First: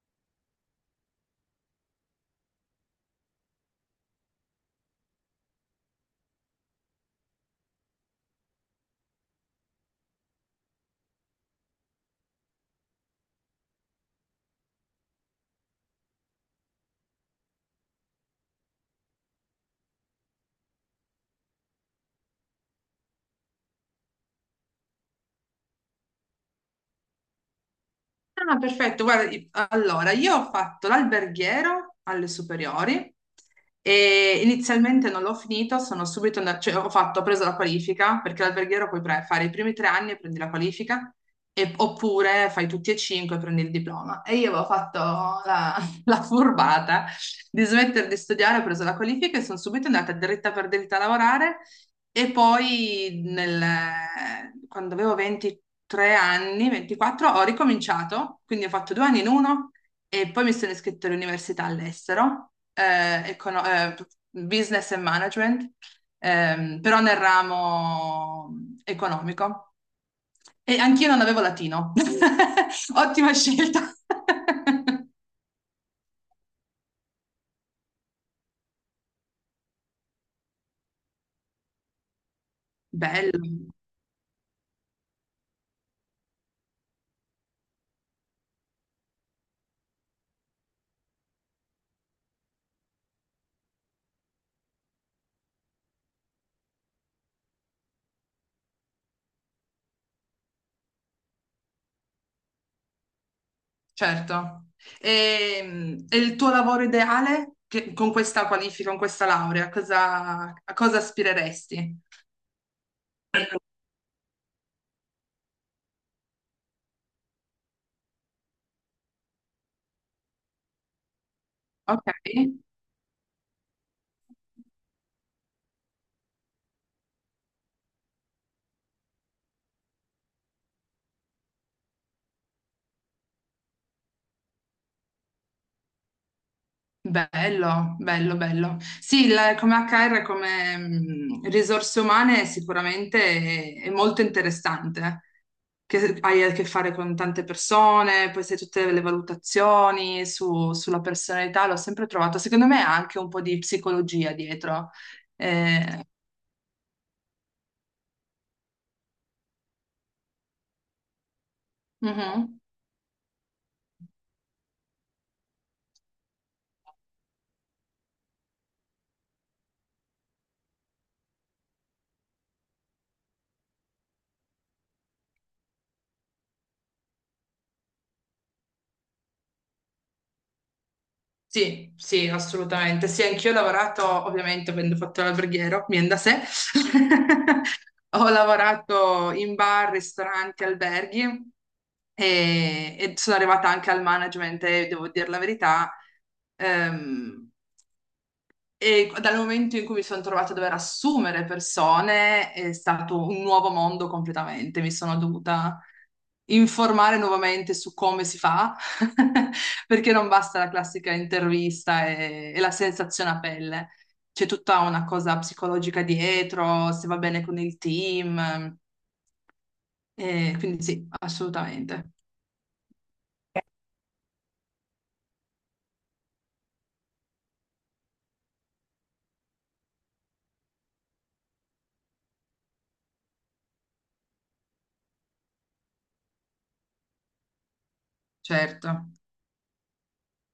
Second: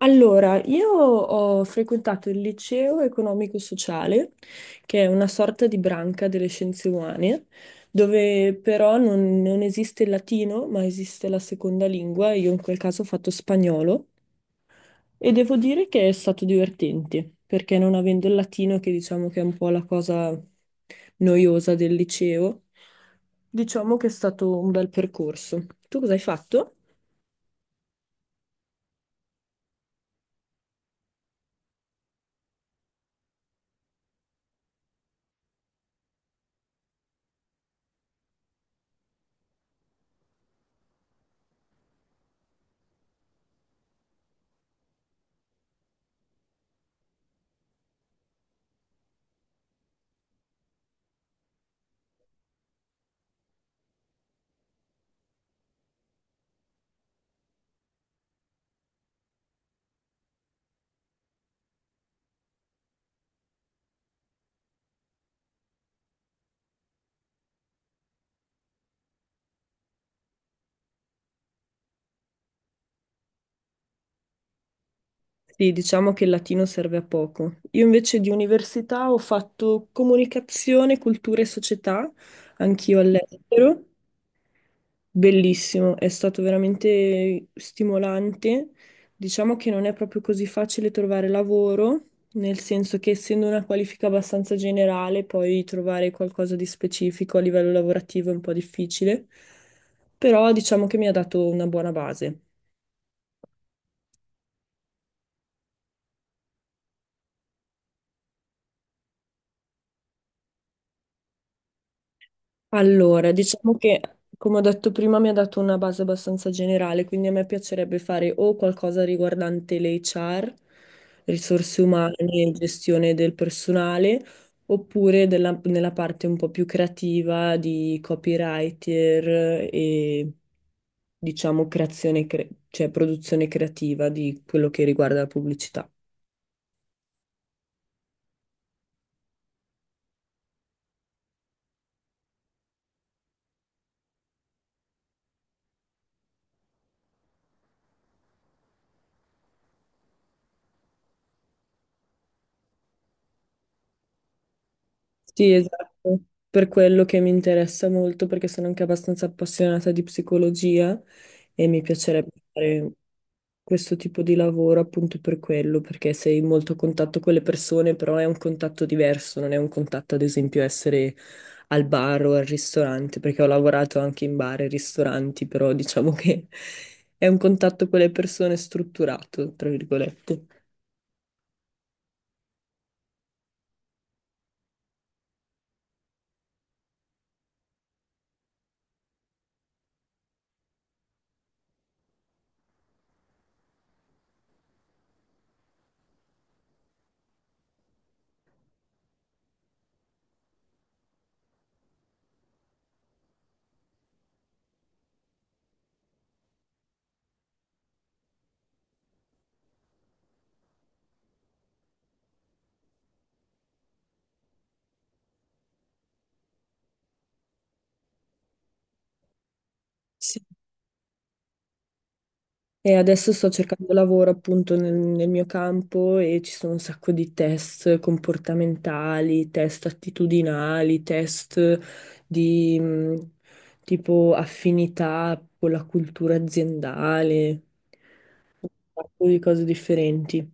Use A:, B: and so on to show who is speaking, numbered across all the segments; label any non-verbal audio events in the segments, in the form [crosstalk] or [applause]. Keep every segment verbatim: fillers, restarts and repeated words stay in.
A: Allora, io ho frequentato il liceo economico-sociale, che è una sorta di branca delle scienze umane, dove però non, non esiste il latino, ma esiste la seconda lingua. Io in quel caso ho fatto spagnolo e devo dire che è stato divertente, perché non avendo il latino, che diciamo che è un po' la cosa noiosa del liceo, diciamo che è stato un bel percorso. Tu cosa hai fatto?
B: Ah, perfetto. Guarda, i- allora, io ho fatto l'alberghiero alle superiori e inizialmente non l'ho finito, sono subito andata, cioè ho fatto, ho preso la qualifica, perché l'alberghiero puoi pre- fare i primi tre anni e prendi la qualifica, e- oppure fai tutti e cinque e prendi il diploma. E io avevo fatto la, [laughs] la furbata di smettere di studiare, ho preso la qualifica e sono subito andata dritta per dritta a lavorare e poi nel- quando avevo ventitré anni, ventiquattro, ho ricominciato, quindi ho fatto due anni in uno e poi mi sono iscritta all'università all'estero, eh, econo- eh, business and management, ehm, però nel ramo economico. E anch'io non avevo latino. [laughs] Ottima scelta. [laughs]
A: Sì, diciamo che il latino serve a poco. Io invece di università ho fatto comunicazione, cultura e società, anch'io
B: Bello.
A: all'estero. Bellissimo, è stato veramente stimolante. Diciamo che non è proprio così facile trovare lavoro, nel senso che essendo una qualifica abbastanza generale, poi trovare qualcosa di specifico a livello lavorativo è un po' difficile, però diciamo che mi ha dato una buona base.
B: Certo. E, e il tuo lavoro ideale, Che- con questa qualifica, con questa laurea, cosa- a cosa aspireresti?
A: Allora, diciamo che, come ho detto prima, mi ha dato una base abbastanza generale, quindi a me piacerebbe fare o qualcosa riguardante l'acca erre, risorse
B: Ok,
A: umane e gestione del personale, oppure della- nella parte un po' più creativa di copywriter e, diciamo, creazione, cre- cioè produzione creativa di quello che riguarda la pubblicità.
B: bello, bello, bello. Sì, il- come H R, come mm, risorse umane sicuramente è, è molto interessante, che hai a che fare con tante persone, poi sai tutte le valutazioni su- sulla personalità, l'ho sempre trovato, secondo me ha anche un po' di psicologia dietro.
A: Sì,
B: Eh,
A: esatto, per quello che mi interessa molto, perché sono anche abbastanza appassionata di psicologia e mi piacerebbe
B: mhm.
A: fare questo tipo di lavoro appunto per quello, perché sei molto a contatto con le persone, però è un contatto diverso, non è un contatto ad esempio essere al bar o al ristorante, perché ho lavorato anche in bar e ristoranti, però diciamo che [laughs] è un contatto con le persone strutturato, tra virgolette.
B: Sì, sì, assolutamente. Sì, anch'io ho lavorato, ovviamente, avendo fatto l'alberghiero, viene da sé. [laughs] Ho lavorato in bar, ristoranti, alberghi e, e sono arrivata anche al management e devo dire la verità. ehm, e dal momento in cui mi sono trovata a dover assumere persone, è stato un nuovo mondo completamente. Mi sono dovuta informare nuovamente su come si fa, [laughs] perché non basta la classica intervista e, e la sensazione a pelle. C'è tutta una cosa psicologica dietro, se va bene con il team.
A: Sì.
B: Eh, quindi sì, assolutamente,
A: E adesso sto cercando lavoro appunto nel, nel mio campo e ci sono un sacco di test comportamentali, test attitudinali, test di mh, tipo affinità con la cultura aziendale, un
B: certo.
A: sacco di cose differenti.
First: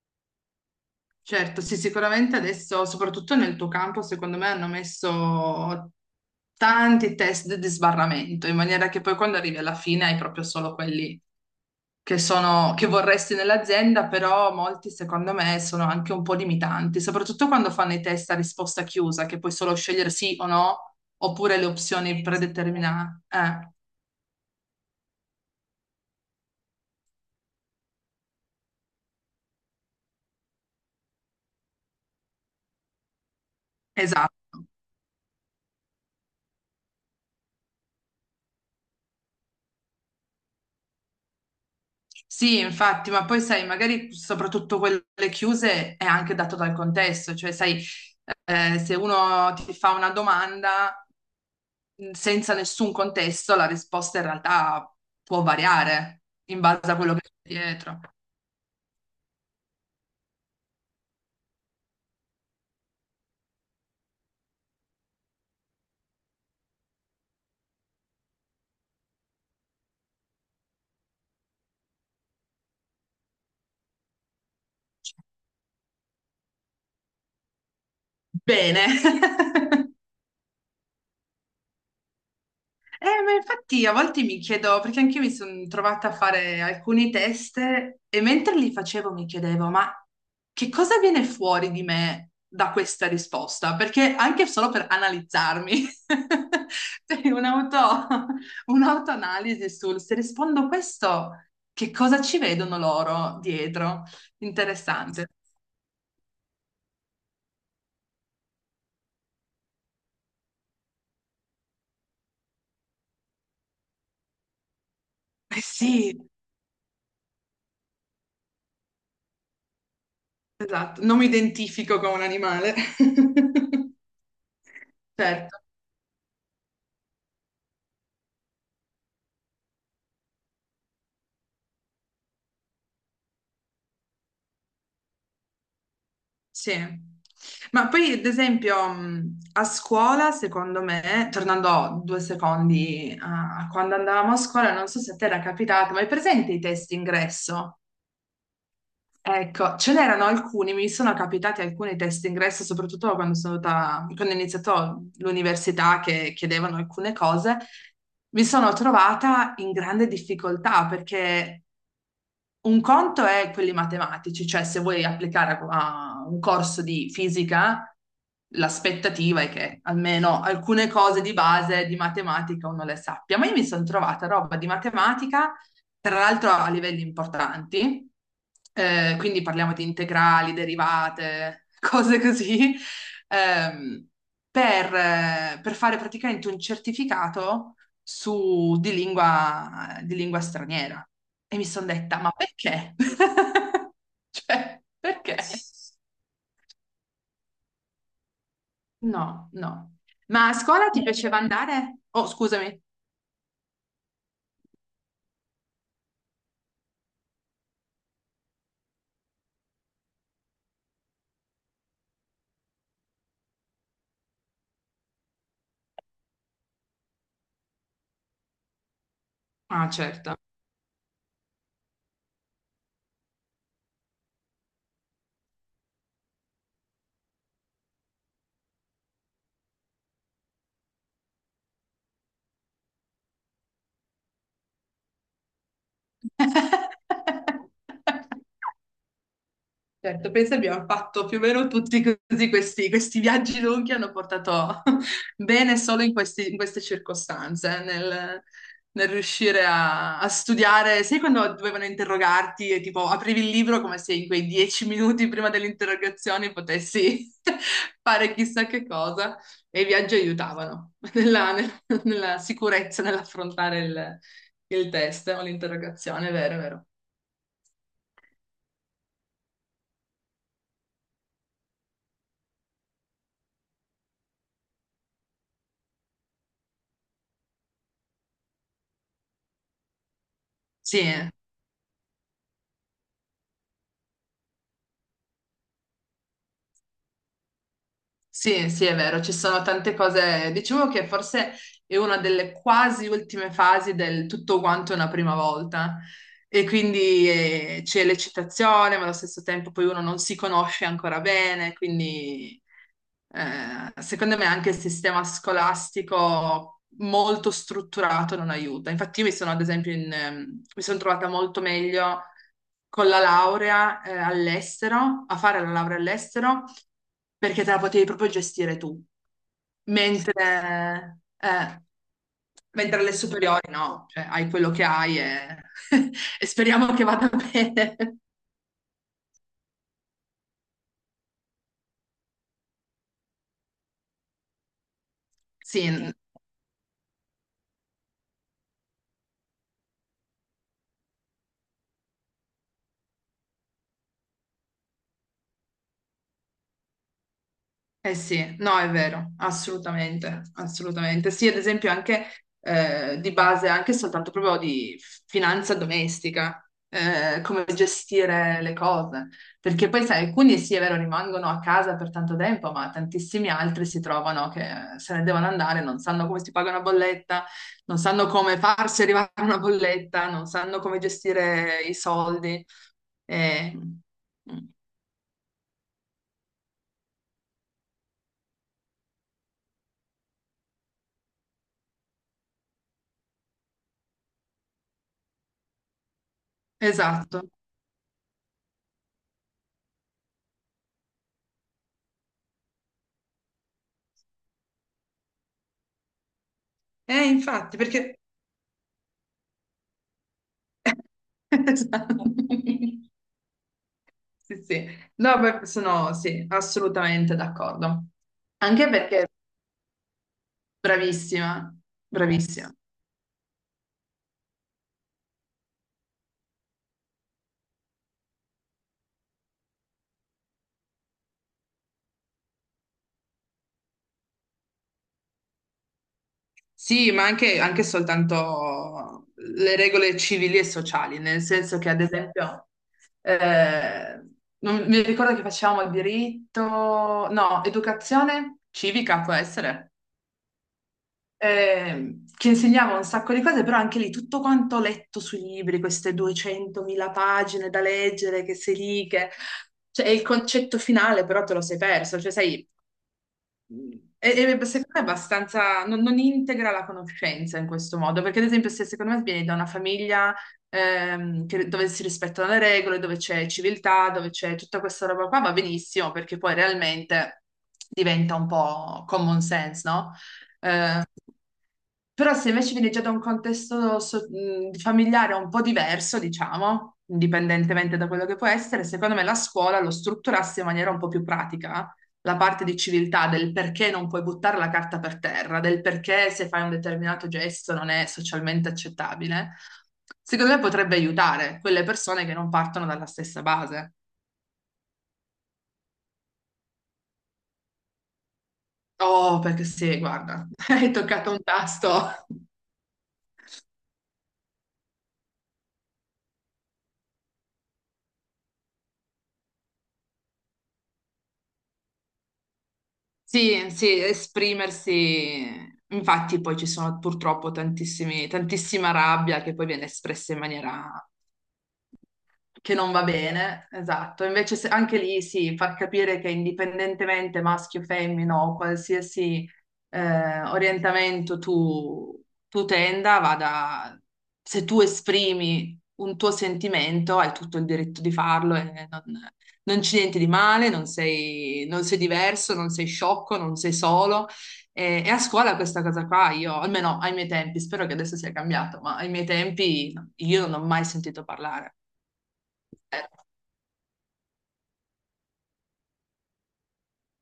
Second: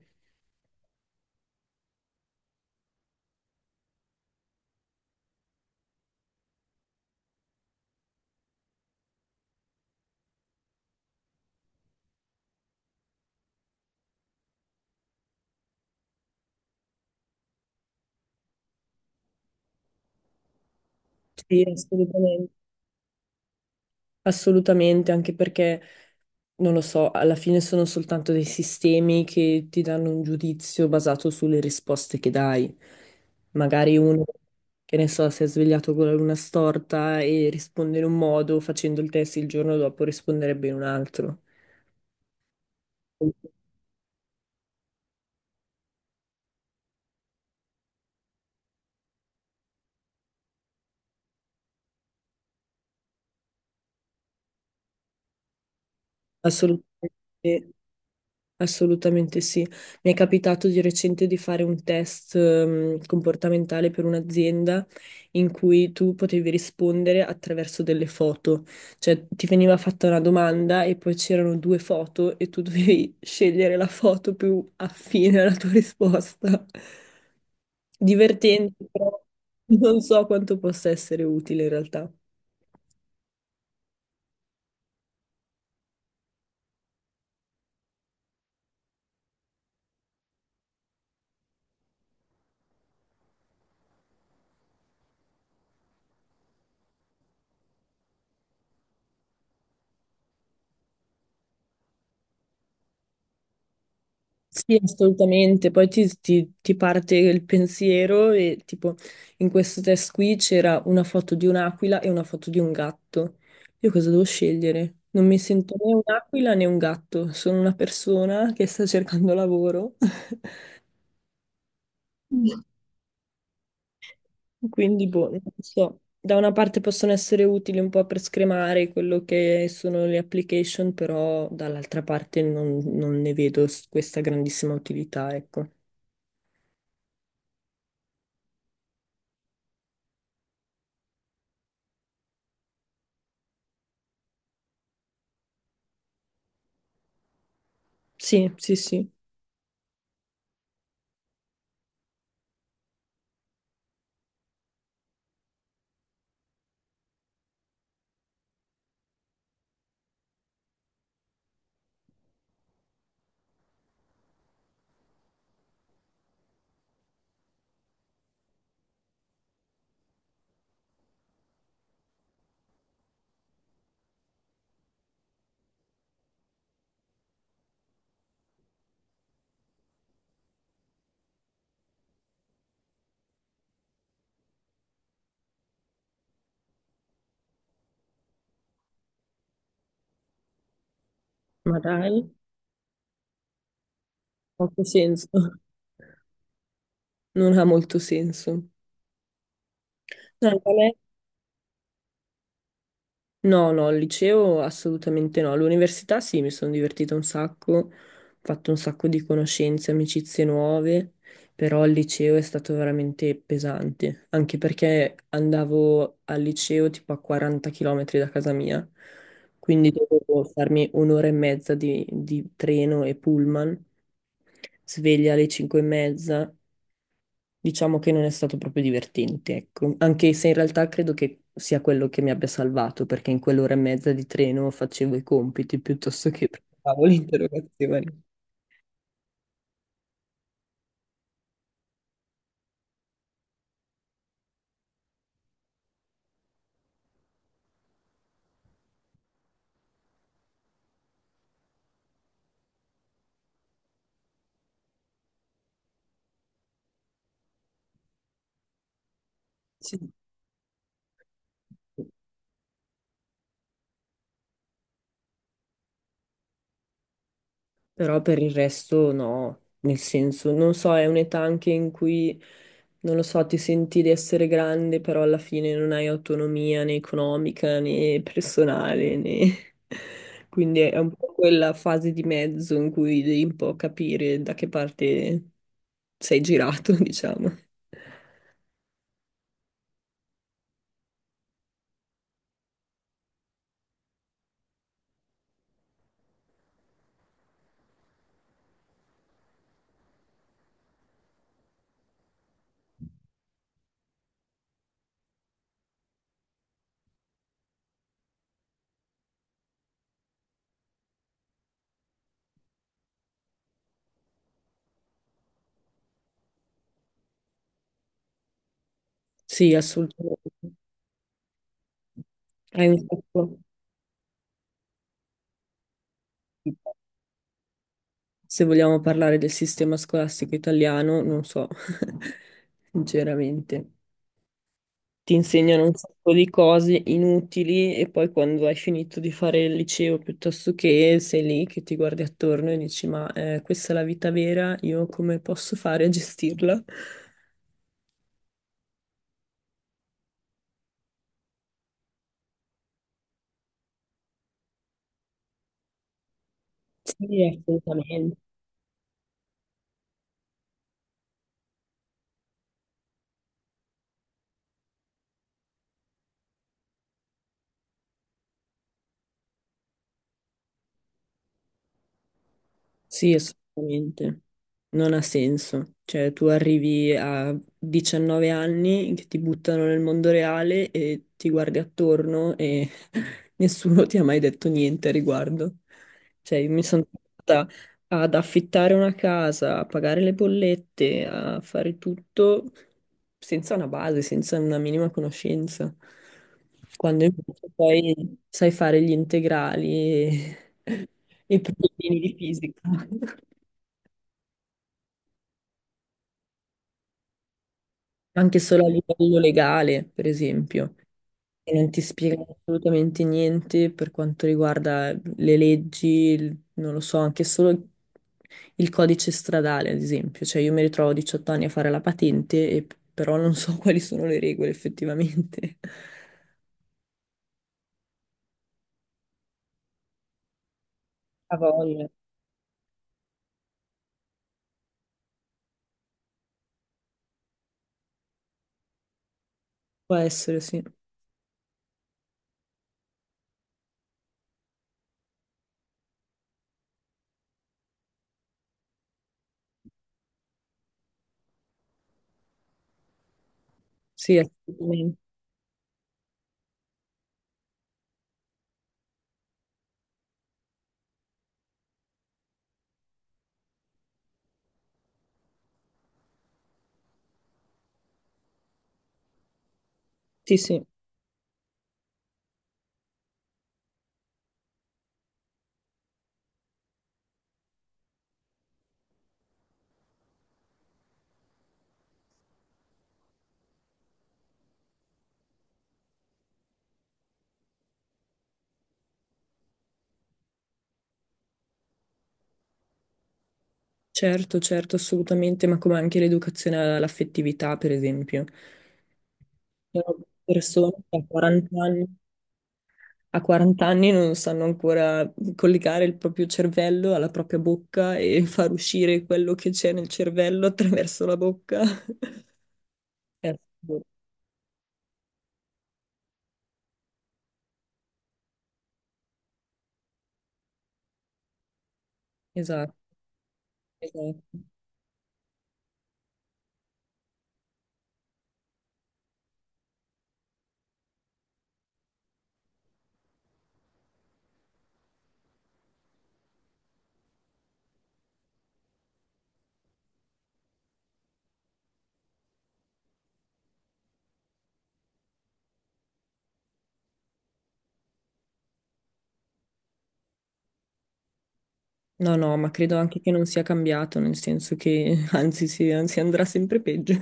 B: Certo, sì, sicuramente adesso, soprattutto nel tuo campo, secondo me hanno messo tanti test di sbarramento, in maniera che poi quando arrivi alla fine hai proprio solo quelli che sono, che vorresti nell'azienda, però molti secondo me sono anche un po' limitanti, soprattutto quando fanno i test a risposta chiusa, che puoi solo scegliere sì o no, oppure
A: Sì,
B: le opzioni
A: assolutamente.
B: predeterminate. Eh,
A: Assolutamente, anche perché, non lo so, alla fine sono soltanto dei sistemi che ti danno un giudizio basato sulle risposte che dai. Magari uno,
B: esatto.
A: che ne so, si è svegliato con la luna storta e risponde in un modo, facendo il test il giorno dopo risponderebbe in un altro.
B: Sì, infatti, ma poi sai, magari soprattutto quelle chiuse è anche dato dal contesto, cioè sai, eh, se uno ti fa una domanda mh, senza nessun contesto, la risposta in realtà può variare in base a quello che c'è
A: Assolutamente.
B: dietro.
A: Assolutamente sì. Mi è capitato di recente di fare un test ehm, comportamentale per un'azienda in cui tu potevi rispondere attraverso delle foto, cioè ti veniva fatta una domanda e poi c'erano due foto e tu dovevi [laughs] scegliere la foto più affine alla tua risposta. Divertente,
B: Bene.
A: però
B: [laughs]
A: non so quanto possa essere utile in realtà.
B: Eh, ma infatti a volte mi chiedo, perché anch'io mi sono trovata a fare alcuni test e mentre li facevo mi chiedevo, ma che cosa viene fuori di me da questa risposta? Perché anche solo per analizzarmi, [laughs] cioè, un'auto- un'autoanalisi sul se rispondo questo, che cosa ci vedono loro dietro?
A: Sì,
B: Interessante.
A: assolutamente. Poi ti, ti- ti parte il pensiero e tipo in questo test qui c'era una foto di un'aquila e una foto di un gatto. Io cosa devo scegliere? Non mi
B: Eh
A: sento né
B: sì,
A: un'aquila né un gatto, sono una persona che sta cercando lavoro. [laughs]
B: esatto, non mi identifico con un animale. [laughs]
A: Quindi, boh, non
B: Certo.
A: so. Da una parte possono essere utili un po' per scremare quello che sono le application, però dall'altra parte non, non ne vedo s- questa grandissima utilità, ecco.
B: Sì, ma poi ad esempio mh, a scuola, secondo me, tornando due secondi a quando andavamo a scuola, non so se a te era capitato, ma hai presente i test ingresso?
A: Sì, sì, sì.
B: Ecco, ce n'erano alcuni, mi sono capitati alcuni test ingresso, soprattutto quando sono andata, quando ho iniziato l'università, che chiedevano alcune cose, mi sono trovata in grande difficoltà perché un conto è quelli matematici, cioè se vuoi applicare a, a un corso di fisica, l'aspettativa è che almeno alcune cose di base di matematica uno le sappia. Ma io mi sono trovata roba di matematica, tra l'altro a livelli importanti, eh, quindi parliamo di integrali, derivate, [laughs] cose così, ehm, per, eh, per fare praticamente un certificato su, di lingua, di lingua straniera. E mi
A: Ma
B: sono detta, ma
A: dai.
B: perché? [laughs] Cioè,
A: Poco senso,
B: perché?
A: [laughs] non ha molto senso.
B: No, no.
A: No,
B: Ma a
A: il
B: scuola
A: ballet-
B: ti piaceva andare? Oh, scusami.
A: no, no, al liceo assolutamente no. All'università sì, mi sono divertita un sacco, ho fatto un sacco di conoscenze, amicizie nuove, però al liceo è stato veramente pesante, anche perché andavo al liceo tipo a quaranta chilometri da casa mia,
B: Ah,
A: quindi
B: certo.
A: dovevo farmi un'ora e mezza di, di treno e pullman, sveglia alle cinque e mezza. Diciamo che non è stato proprio divertente, ecco, anche se in realtà credo che sia quello che mi abbia salvato, perché in quell'ora e mezza di treno facevo i compiti piuttosto che [laughs] preparavo le
B: [laughs]
A: interrogazioni.
B: Certo, penso abbiamo fatto più o meno tutti così, questi, questi viaggi lunghi hanno portato [laughs] bene solo in questi- in queste circostanze, nel, nel riuscire a, a studiare. Sai, quando dovevano interrogarti e tipo aprivi il libro come se in quei dieci minuti prima delle interrogazioni potessi [laughs] fare chissà che cosa e i
A: Sì.
B: viaggi aiutavano [laughs] nella, nel- nella sicurezza nell'affrontare il, il test o l'interrogazione, è vero, è vero.
A: Però per il resto no, nel senso, non so, è un'età anche in cui, non lo so, ti senti di essere grande, però alla fine non hai autonomia né economica né personale, né... [laughs] Quindi è
B: Sì,
A: un
B: eh.
A: po' quella fase di mezzo in cui devi un po' capire da che parte sei girato, [laughs] diciamo.
B: Sì, sì, è vero, ci sono tante cose. Diciamo che forse è una delle quasi ultime fasi del tutto quanto è una prima volta. E quindi eh, c'è l'eccitazione, ma allo stesso tempo poi uno non si conosce ancora bene, quindi eh, secondo me anche il sistema scolastico molto strutturato non aiuta. Infatti, io mi sono, ad esempio, in, ehm, mi sono trovata molto meglio con la laurea, eh, all'estero, a fare la laurea all'estero, perché te la potevi proprio gestire tu.
A: Sì, assolutamente.
B: Mentre, eh,
A: Hai un
B: mentre alle
A: sacco-
B: superiori no, cioè hai quello che hai e, [laughs] e speriamo che vada bene.
A: Se vogliamo parlare del sistema scolastico italiano, non so, [laughs] sinceramente. Ti insegnano
B: Sì,
A: un sacco di cose inutili e poi quando hai finito di fare il liceo piuttosto che sei lì che ti guardi attorno e dici ma eh, questa è la vita vera, io come posso fare a gestirla?
B: eh sì, no, è vero, assolutamente, assolutamente. Sì, ad esempio anche eh, di base, anche soltanto proprio di finanza domestica, eh,
A: Sì,
B: come
A: assolutamente.
B: gestire le cose. Perché poi, sai, alcuni sì, è vero, rimangono a casa per tanto tempo, ma tantissimi altri si trovano che se ne devono andare, non sanno come si paga una bolletta, non sanno come farsi arrivare una bolletta, non sanno come gestire i soldi.
A: Sì,
B: Eh,
A: assolutamente.
B: mm,
A: Non ha senso. Cioè, tu arrivi a diciannove anni che ti buttano nel mondo reale e ti guardi attorno e [laughs] nessuno ti ha mai detto niente a riguardo. Cioè, io mi sono
B: esatto.
A: trovata ad affittare una casa, a pagare le bollette, a fare tutto senza una base, senza una minima conoscenza. Quando
B: Eh,
A: invece
B: infatti, perché...
A: poi sai fare gli integrali e i problemi
B: Esatto.
A: di fisica,
B: [laughs]
A: [laughs]
B: Sì, sì. No, beh, sono sì, assolutamente d'accordo.
A: anche solo a
B: Anche perché
A: livello legale, per esempio, che
B: bravissima,
A: non ti spiegano
B: bravissima.
A: assolutamente niente per quanto riguarda le leggi, il- non lo so, anche solo il codice stradale, ad esempio. Cioè, io mi ritrovo a diciotto anni a fare la patente, e- però non so [laughs] quali sono le regole effettivamente.
B: Sì, ma anche, anche soltanto le regole civili e sociali, nel
A: A
B: senso che, ad
A: voglia.
B: esempio, eh, non- mi ricordo che facevamo diritto, no, educazione civica può essere.
A: Può essere, sì.
B: Eh, che insegnava un sacco di cose, però anche lì tutto quanto ho letto sui libri, queste duecentomila pagine da leggere, che sei lì, che... Cioè, il concetto finale però te lo sei perso, cioè sai, e-
A: Sì,
B: e secondo me è
A: assolutamente.
B: abbastanza, non, non integra la conoscenza in questo modo, perché ad esempio se secondo me vieni da una famiglia, ehm, che- dove si rispettano le regole, dove c'è civiltà, dove c'è tutta questa roba qua, va benissimo, perché poi realmente diventa un po' common sense, no?
A: Sì, sì.
B: Ehm, Però se invece viene già da un contesto so- mh, familiare un po' diverso, diciamo, indipendentemente da quello che può essere, secondo me la scuola lo strutturasse in maniera un po' più pratica, la parte di civiltà, del perché non puoi buttare la carta per terra, del perché se fai un determinato gesto non è socialmente accettabile, secondo me potrebbe aiutare quelle persone che non partono dalla stessa base.
A: Certo, certo, assolutamente, ma come anche l'educazione all'affettività, per esempio.
B: Oh, perché
A: Ci
B: sì,
A: sono
B: guarda, [laughs] hai
A: persone che a
B: toccato un
A: quaranta
B: tasto.
A: anni, a quaranta anni non sanno ancora collegare il proprio cervello alla propria bocca e [laughs] far uscire quello che c'è nel cervello attraverso la bocca. [laughs] È
B: Sì, sì,
A: assurdo.
B: esprimersi. Infatti poi ci sono purtroppo tantissimi, tantissima rabbia che poi viene espressa in maniera che non
A: Esatto,
B: va bene, esatto.
A: esatto.
B: Invece se- anche lì sì, far capire che indipendentemente maschio, femmina o qualsiasi eh, orientamento tu, tu tenda, vada, se tu esprimi un tuo sentimento, hai tutto il diritto di farlo e non, non c'è niente di male, non sei, non sei diverso, non sei sciocco, non sei solo. E, e a scuola questa cosa qua, io, almeno ai miei tempi, spero che adesso sia cambiato, ma ai miei tempi io non ho mai sentito parlare.
A: No, no, ma credo
B: Eh,
A: anche che non sia cambiato, nel senso che [laughs] anzi, si, anzi andrà sempre peggio. [laughs]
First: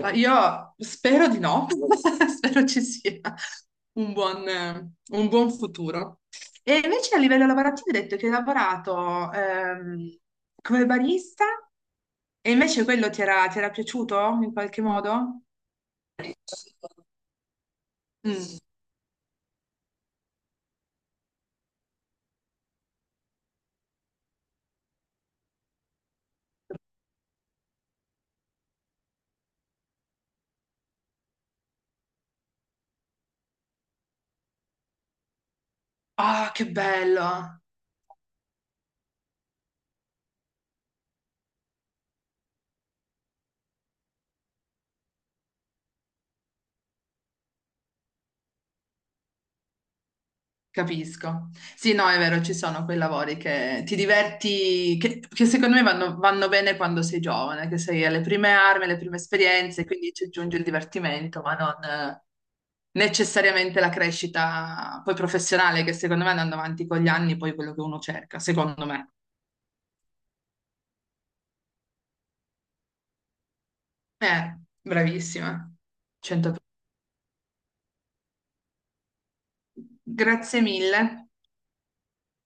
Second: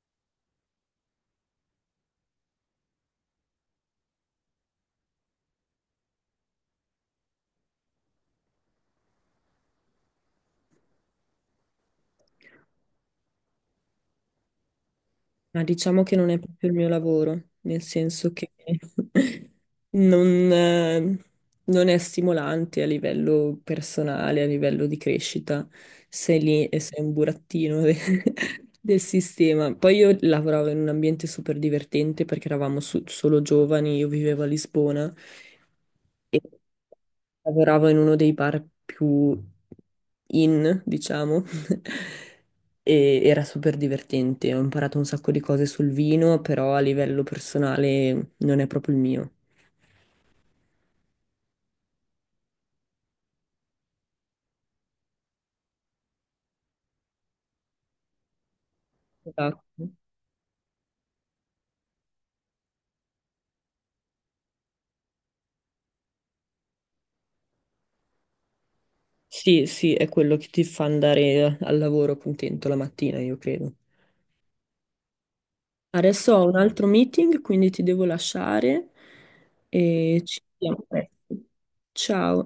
B: Ma io spero di no, [laughs] spero ci sia un buon, eh, un buon futuro. E invece a livello lavorativo hai detto che hai lavorato ehm, come barista, e invece quello ti era, ti era piaciuto in qualche modo?
A: Ma diciamo che non è proprio il mio lavoro, nel senso che
B: Mm.
A: [laughs] non, eh, non è stimolante a livello personale, a livello di crescita. Sei lì e sei un burattino de- [laughs] del sistema. Poi io lavoravo in un ambiente super divertente perché eravamo su- solo giovani, io vivevo a Lisbona e
B: Ah, che bello!
A: lavoravo in uno dei bar più in, diciamo. [laughs] E era super divertente. Ho imparato un sacco di cose sul vino, però a livello personale non è proprio il mio.
B: Capisco. Sì, no, è vero, ci sono quei lavori che ti diverti, che, che secondo me vanno, vanno bene quando sei giovane, che sei alle prime armi, alle prime
A: Esatto.
B: esperienze, quindi ci aggiunge il divertimento, ma non eh, necessariamente la crescita poi professionale, che secondo me andando avanti con gli anni, poi è quello che uno cerca, secondo me.
A: Sì, sì, è quello che ti fa andare al lavoro contento la mattina, io credo.
B: Eh, bravissima.
A: Adesso ho un
B: cento per cento.
A: altro meeting, quindi ti devo lasciare e ci
B: Grazie
A: vediamo presto.
B: mille.
A: Ciao.